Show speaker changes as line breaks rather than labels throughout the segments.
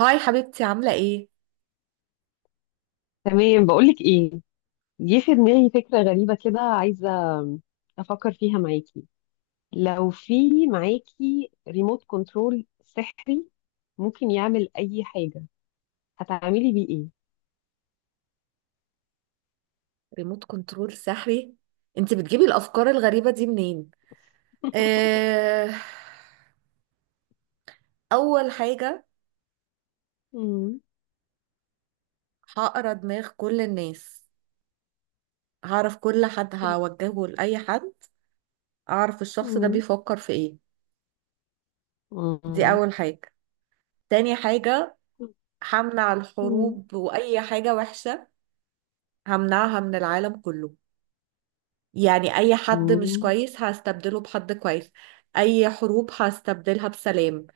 هاي حبيبتي، عاملة ايه؟
تمام، بقولك ايه، جه في دماغي فكرة غريبة كده، عايزة افكر فيها معاكي. لو في معاكي ريموت كنترول سحري ممكن يعمل اي حاجة، هتعملي بيه ايه؟
ريموت كنترول سحري؟ انت بتجيبي الأفكار الغريبة دي منين؟ اه... أول حاجة،
مم.
هقرا دماغ كل الناس، هعرف كل حد هوجهه لأي حد، أعرف الشخص ده
مم.
بيفكر في ايه. دي
مم.
أول حاجة. تاني حاجة، همنع
مم.
الحروب وأي حاجة وحشة، همنعها من العالم كله. يعني أي حد مش
مم.
كويس هستبدله بحد كويس، أي حروب هستبدلها بسلام،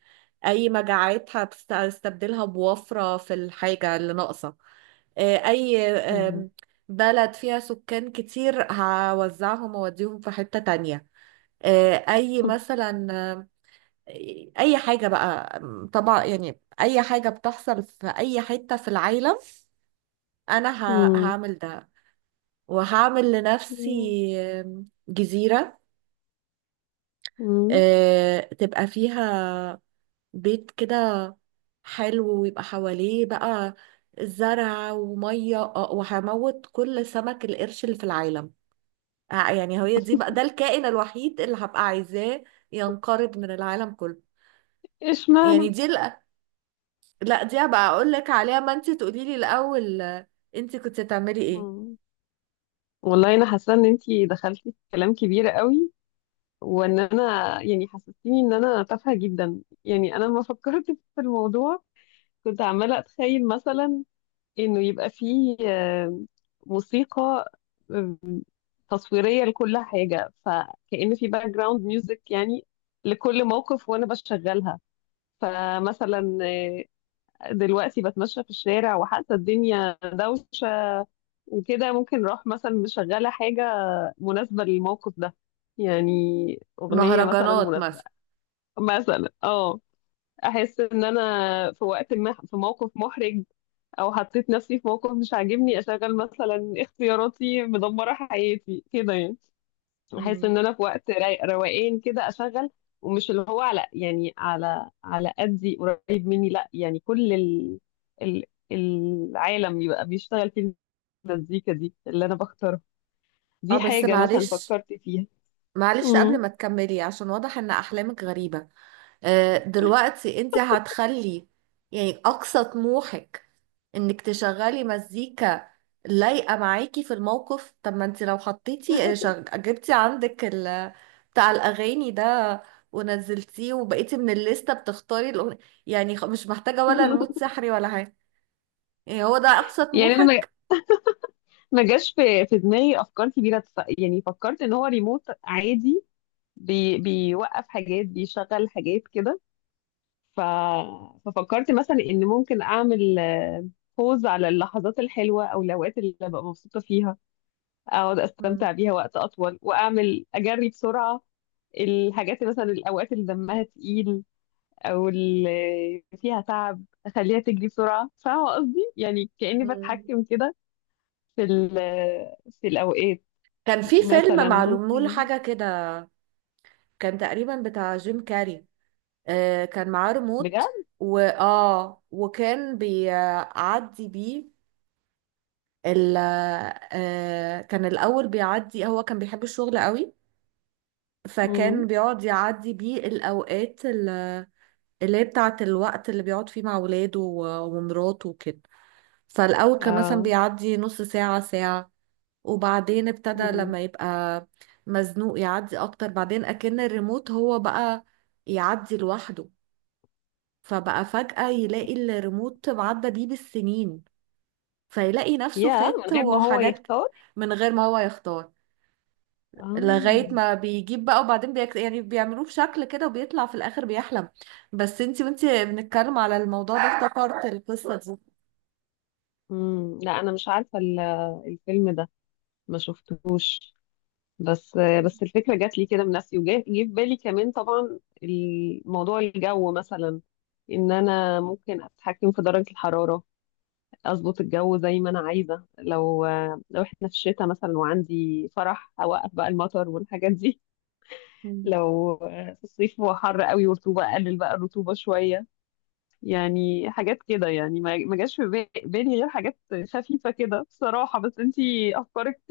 أي مجاعات هستبدلها بوفرة في الحاجة اللي ناقصة. أي
مم.
بلد فيها سكان كتير هوزعهم وأوديهم في حتة تانية. أي مثلا، أي حاجة بقى، طبعا يعني أي حاجة بتحصل في أي حتة في العالم. أنا
مم.
هعمل ده، وهعمل لنفسي جزيرة
مم.
تبقى فيها بيت كده حلو، ويبقى حواليه بقى زرع ومية، وهموت كل سمك القرش اللي في العالم. يعني هي دي بقى، ده الكائن الوحيد اللي هبقى عايزاه ينقرض من العالم كله.
اشمعنى؟
يعني دي لا، لا دي هبقى اقول لك عليها، ما انت تقولي لي الاول. انت كنت تعملي ايه؟
مم. والله انا حاسة ان انتي دخلتي في كلام كبير قوي، وان انا يعني حسستيني ان انا تافهه جدا. يعني انا لما فكرت في الموضوع كنت عماله اتخيل مثلا انه يبقى فيه موسيقى آه، تصويريه لكل حاجه، فكأن في باك جراوند ميوزك يعني لكل موقف، وانا بشغلها. فمثلا دلوقتي بتمشى في الشارع وحاسه الدنيا دوشه وكده، ممكن اروح مثلا مشغله حاجه مناسبه للموقف ده، يعني اغنيه مثلا
مهرجانات
مناسبه.
مثلا.
مثلا اه، احس ان انا في وقت ما في موقف محرج، او حطيت نفسي في موقف مش عاجبني، اشغل مثلا اختياراتي مدمره حياتي كده يعني. احس
مم.
ان انا في وقت روقان كده اشغل، ومش اللي هو على يعني على قدي قريب مني، لا، يعني كل ال ال العالم يبقى بيشتغل في المزيكا دي اللي انا بختارها.
اه
دي
بس
حاجه مثلا
معلش،
فكرت فيها.
قبل
مم.
ما تكملي عشان واضح ان احلامك غريبة. دلوقتي انت هتخلي يعني اقصى طموحك انك تشغلي مزيكا لايقه معاكي في الموقف؟ طب ما انت لو حطيتي، جبتي عندك بتاع الاغاني ده، ونزلتيه، وبقيتي من الليسته بتختاري الأغنية. يعني مش محتاجه ولا رموت سحري ولا حاجه. يعني هو ده اقصى
يعني انا
طموحك؟
ما جاش في دماغي افكار كبيره، يعني فكرت ان هو ريموت عادي، بيوقف حاجات بيشغل حاجات كده. ف... ففكرت مثلا ان ممكن اعمل بوز على اللحظات الحلوه او الاوقات اللي ببقى مبسوطه فيها، اقعد
مم.
استمتع بيها وقت اطول، واعمل اجري بسرعه الحاجات اللي مثلا الاوقات اللي دمها تقيل، او اللي فيها تعب اخليها تجري بسرعه. فاهمه قصدي؟ يعني كاني
مم.
بتحكم كده في ال- في الاوقات.
كان في فيلم
مثلا
معلوم له
ممكن.
حاجه كده، كان تقريبا بتاع جيم كاري. كان معاه
بجد.
ريموت، واه وكان بيعدي بيه ال آه، كان الاول بيعدي. هو كان بيحب الشغل قوي، فكان
امم.
بيقعد يعدي بيه الاوقات اللي هي بتاعه الوقت اللي بيقعد فيه مع ولاده ومراته وكده. فالاول كان مثلا
اه.
بيعدي نص ساعه، ساعه، وبعدين ابتدى
امم.
لما يبقى مزنوق يعدي اكتر. بعدين اكن الريموت هو بقى يعدي لوحده، فبقى فجأة يلاقي الريموت معدى بيه بالسنين، فيلاقي نفسه
يا، من
فات
غير ما هو
وحاجات
يختار.
من غير ما هو يختار،
اه.
لغاية ما بيجيب بقى وبعدين يعني بيعملوه بشكل كده وبيطلع في الآخر بيحلم. بس انتي، وانتي بنتكلم على الموضوع ده افتكرت القصة دي.
امم. لا، انا مش عارفه الفيلم ده، ما شفتهوش. بس بس الفكره جات لي كده من نفسي، جه في بالي كمان، طبعا الموضوع الجو مثلا، ان انا ممكن اتحكم في درجه الحراره، اظبط الجو زي ما انا عايزه. لو احنا في الشتاء مثلا وعندي فرح، اوقف بقى المطر والحاجات دي.
مم.
لو في الصيف هو حر قوي ورطوبة، قلل بقى الرطوبة شوية. يعني حاجات كده، يعني ما جاش في بالي غير حاجات خفيفة كده بصراحة. بس انتي أفكارك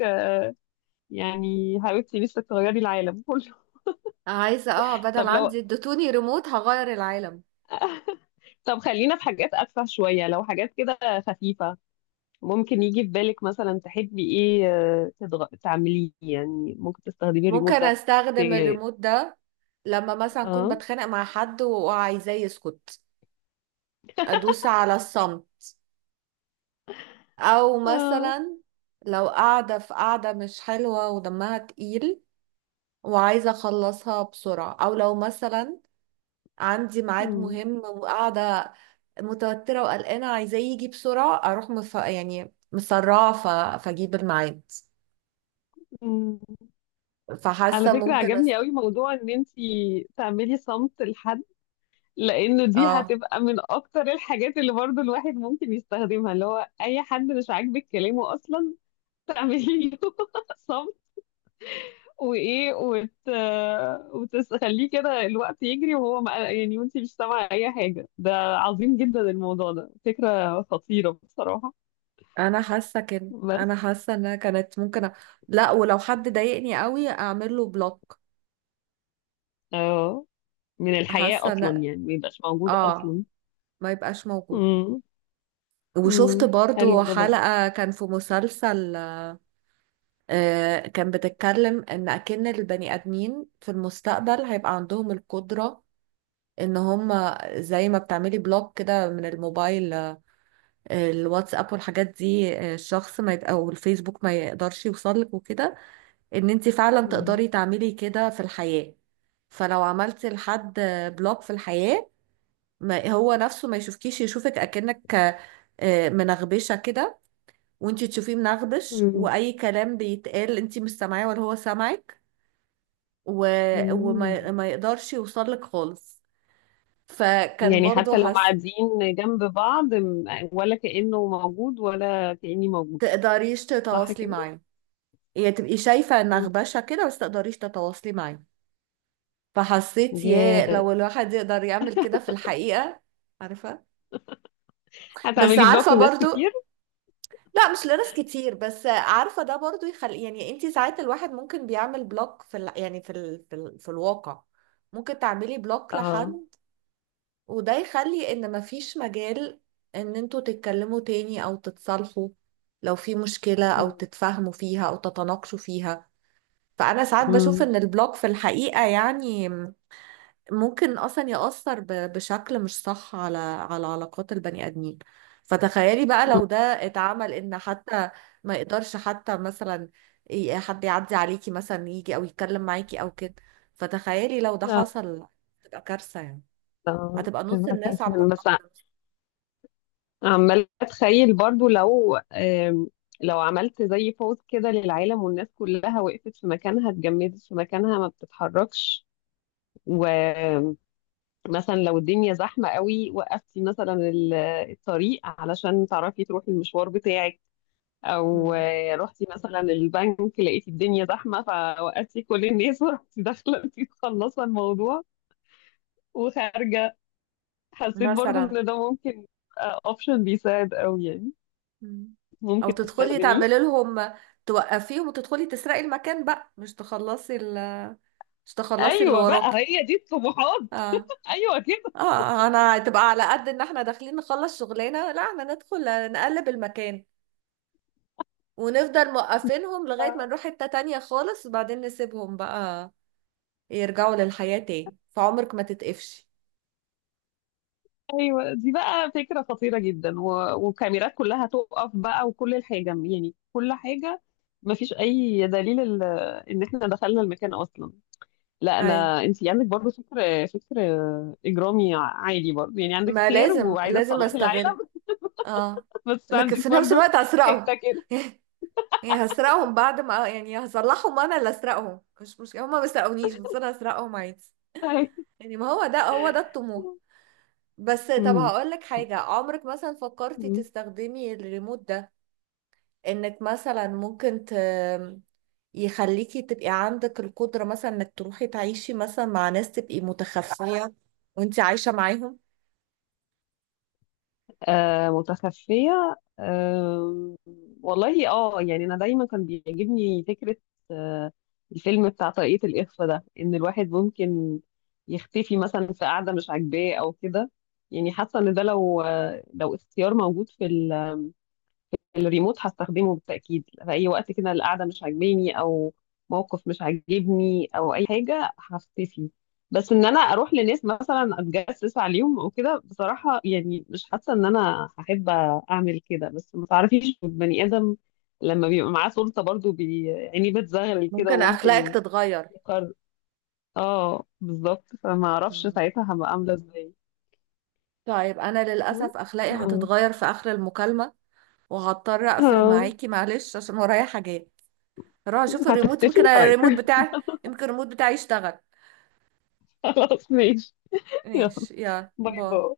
يعني حاولتي لسه تغيري العالم كله.
عايزة، اه، بدل
طب لو
عندي اديتوني ريموت، هغير العالم.
طب خلينا في حاجات أتفه شوية. لو حاجات كده خفيفة، ممكن يجي في بالك مثلا تحبي ايه تعمليه؟ يعني ممكن تستخدمي الريموت
ممكن
ده ت...
استخدم الريموت ده لما مثلا اكون
اه.
بتخانق مع حد وعايزاه يسكت، ادوس على الصمت. او
اه.
مثلا لو قاعدة في قاعدة مش حلوة ودمها تقيل وعايزة اخلصها بسرعة، او لو مثلا عندي ميعاد مهم وقاعدة متوترة وقلقانة عايزاه يجي بسرعة، اروح يعني مسرعة فاجيب الميعاد.
مم. على
فحاسة
فكرة
ممكن
عجبني قوي موضوع ان انتي تعملي صمت لحد، لانه دي
اه،
هتبقى من اكتر الحاجات اللي برضو الواحد ممكن يستخدمها، اللي هو اي حد مش عاجبك كلامه اصلا، تعملي له صمت وايه، وتخليه كده الوقت يجري وهو ما... يعني وانتي مش سامعة اي حاجة. ده عظيم جدا الموضوع ده، فكرة خطيرة بصراحة.
انا حاسة كده،
بس
انا حاسة انها كانت ممكن لا، ولو حد ضايقني قوي اعمل له بلوك.
اه، من الحياة
حاسة
اصلا،
ان،
يعني ما يبقاش موجود
اه،
اصلا.
ما يبقاش موجود.
امم. امم.
وشفت
حلو
برضو
ده.
حلقة كان في مسلسل، كان بتتكلم ان اكن البني ادمين في المستقبل هيبقى عندهم القدرة ان هم زي ما بتعملي بلوك كده من الموبايل، الواتساب والحاجات دي، الشخص ما يد... او الفيسبوك ما يقدرش يوصلك وكده، ان انت فعلا
برضه.
تقدري تعملي كده في الحياة. فلو عملتي لحد بلوك في الحياة، ما هو نفسه ما يشوفكيش، يشوفك اكنك منغبشة كده، وانتي تشوفيه منغبش،
مم.
واي كلام بيتقال انتي مش سامعاه ولا هو سامعك. و... وما
مم.
ما يقدرش يوصلك خالص. فكان
يعني
برضو
حتى لو
هس...
قاعدين جنب بعض ولا كأنه موجود ولا كأني موجود.
تقدريش
صح
تتواصلي
كده؟
معاه. يعني تبقي شايفة
مم.
نغبشة كده بس تقدريش تتواصلي معاه. فحسيت،
يا
يا لو
ده،
الواحد يقدر يعمل كده في الحقيقة. عارفة. بس
هتعملي بلوك
عارفة
لناس
برضو،
كتير؟
لا مش لناس كتير، بس عارفة ده برضو يخلي، يعني انتي ساعات الواحد ممكن بيعمل بلوك في يعني في في الواقع. ممكن تعملي بلوك
اه.
لحد، وده يخلي ان مفيش مجال ان انتوا تتكلموا تاني او تتصالحوا لو في مشكلة، او
مم.
تتفاهموا فيها او تتناقشوا فيها. فانا ساعات بشوف
مم.
ان البلوك في الحقيقة يعني ممكن اصلا يأثر بشكل مش صح على علاقات البني ادمين. فتخيلي بقى
مم.
لو ده اتعمل، ان حتى ما يقدرش حتى مثلا حد يعدي عليكي، مثلا يجي او يتكلم معاكي او كده. فتخيلي لو ده
لا،
حصل تبقى كارثة يعني.
لا،
هتبقى نص
تبقى
الناس
كارثة.
عاملة
أنا بس
بلوك.
عمالة أتخيل برضو لو لو عملت زي بوز كده للعالم والناس كلها وقفت في مكانها، اتجمدت في مكانها ما بتتحركش، مثلا لو الدنيا زحمة قوي وقفتي مثلا الطريق علشان تعرفي تروحي المشوار بتاعك، او
مم.
رحتي مثلا البنك لقيتي الدنيا زحمة فوقفتي كل الناس ورحتي داخلة انتي مخلصة الموضوع وخارجة. حسيت برضو
مثلا.
ان ده ممكن اوبشن بيساعد قوي يعني،
مم. او
ممكن
تدخلي
تستخدميه.
تعملي لهم، توقفيهم وتدخلي تسرقي المكان بقى، مش تخلصي مش تخلصي اللي
ايوه بقى،
وراكي.
هي دي الطموحات.
اه.
ايوه كده.
اه، انا هتبقى على قد ان احنا داخلين نخلص شغلنا؟ لا، احنا ندخل نقلب المكان، ونفضل موقفينهم لغاية ما نروح حتة تانية خالص، وبعدين نسيبهم بقى يرجعوا للحياة تاني، فعمرك ما تتقفشي.
ايوه، دي بقى فكره خطيره جدا، وكاميرات كلها تقف بقى، وكل الحاجه، يعني كل حاجه ما فيش اي دليل ان احنا دخلنا المكان اصلا. لا،
ايوه،
انا انت عندك برضو فكر اجرامي عادي برضو، يعني عندك
ما
خير
لازم
وعايزه
لازم
تصلحي
استغل.
العالم،
اه،
بس
لكن
عندك
في نفس
برضو
الوقت اسرقهم.
حته كده.
يعني هسرقهم بعد ما، يعني هصلحهم، انا اللي اسرقهم، مش هما ما سرقونيش، بس انا هسرقهم عادي.
أيوة.
يعني ما هو ده، هو ده الطموح. بس طب هقول لك حاجة، عمرك مثلا فكرتي
مم.
تستخدمي الريموت ده انك مثلا يخليكي تبقي عندك القدرة، مثلا انك تروحي تعيشي مثلا مع ناس تبقي متخفية وانت عايشة معاهم؟
آه، متخفية، آه، والله اه، يعني أنا دايما كان بيعجبني فكرة آه الفيلم بتاع طريقة الإخفاء ده، إن الواحد ممكن يختفي مثلا في قعدة مش عاجباه أو كده. يعني حاسة إن ده لو لو اختيار موجود في الريموت، هستخدمه بالتأكيد في أي وقت كده القعدة مش عاجباني أو موقف مش عاجبني أو أي حاجة هختفي. بس إن أنا أروح لناس مثلا أتجسس عليهم أو كده، بصراحة يعني مش حاسة إن أنا هحب أعمل كده. بس ما تعرفيش البني آدم لما بيبقى معاه سلطة برضو يعني بتزغلل كده
ممكن اخلاقك
وممكن
تتغير.
يقرر. اه بالظبط، فما أعرفش
مم.
ساعتها هبقى عاملة إزاي.
طيب انا
بس،
للأسف اخلاقي
اه.
هتتغير في اخر المكالمة، وهضطر اقفل
اه،
معاكي معلش عشان ورايا حاجات. هروح اشوف الريموت، يمكن
هتختفي؟ طيب.
الريموت بتاعي يمكن الريموت بتاعي يشتغل.
خلاص ماشي. يلا.
ماشي، يلا
باي
باي.
باي.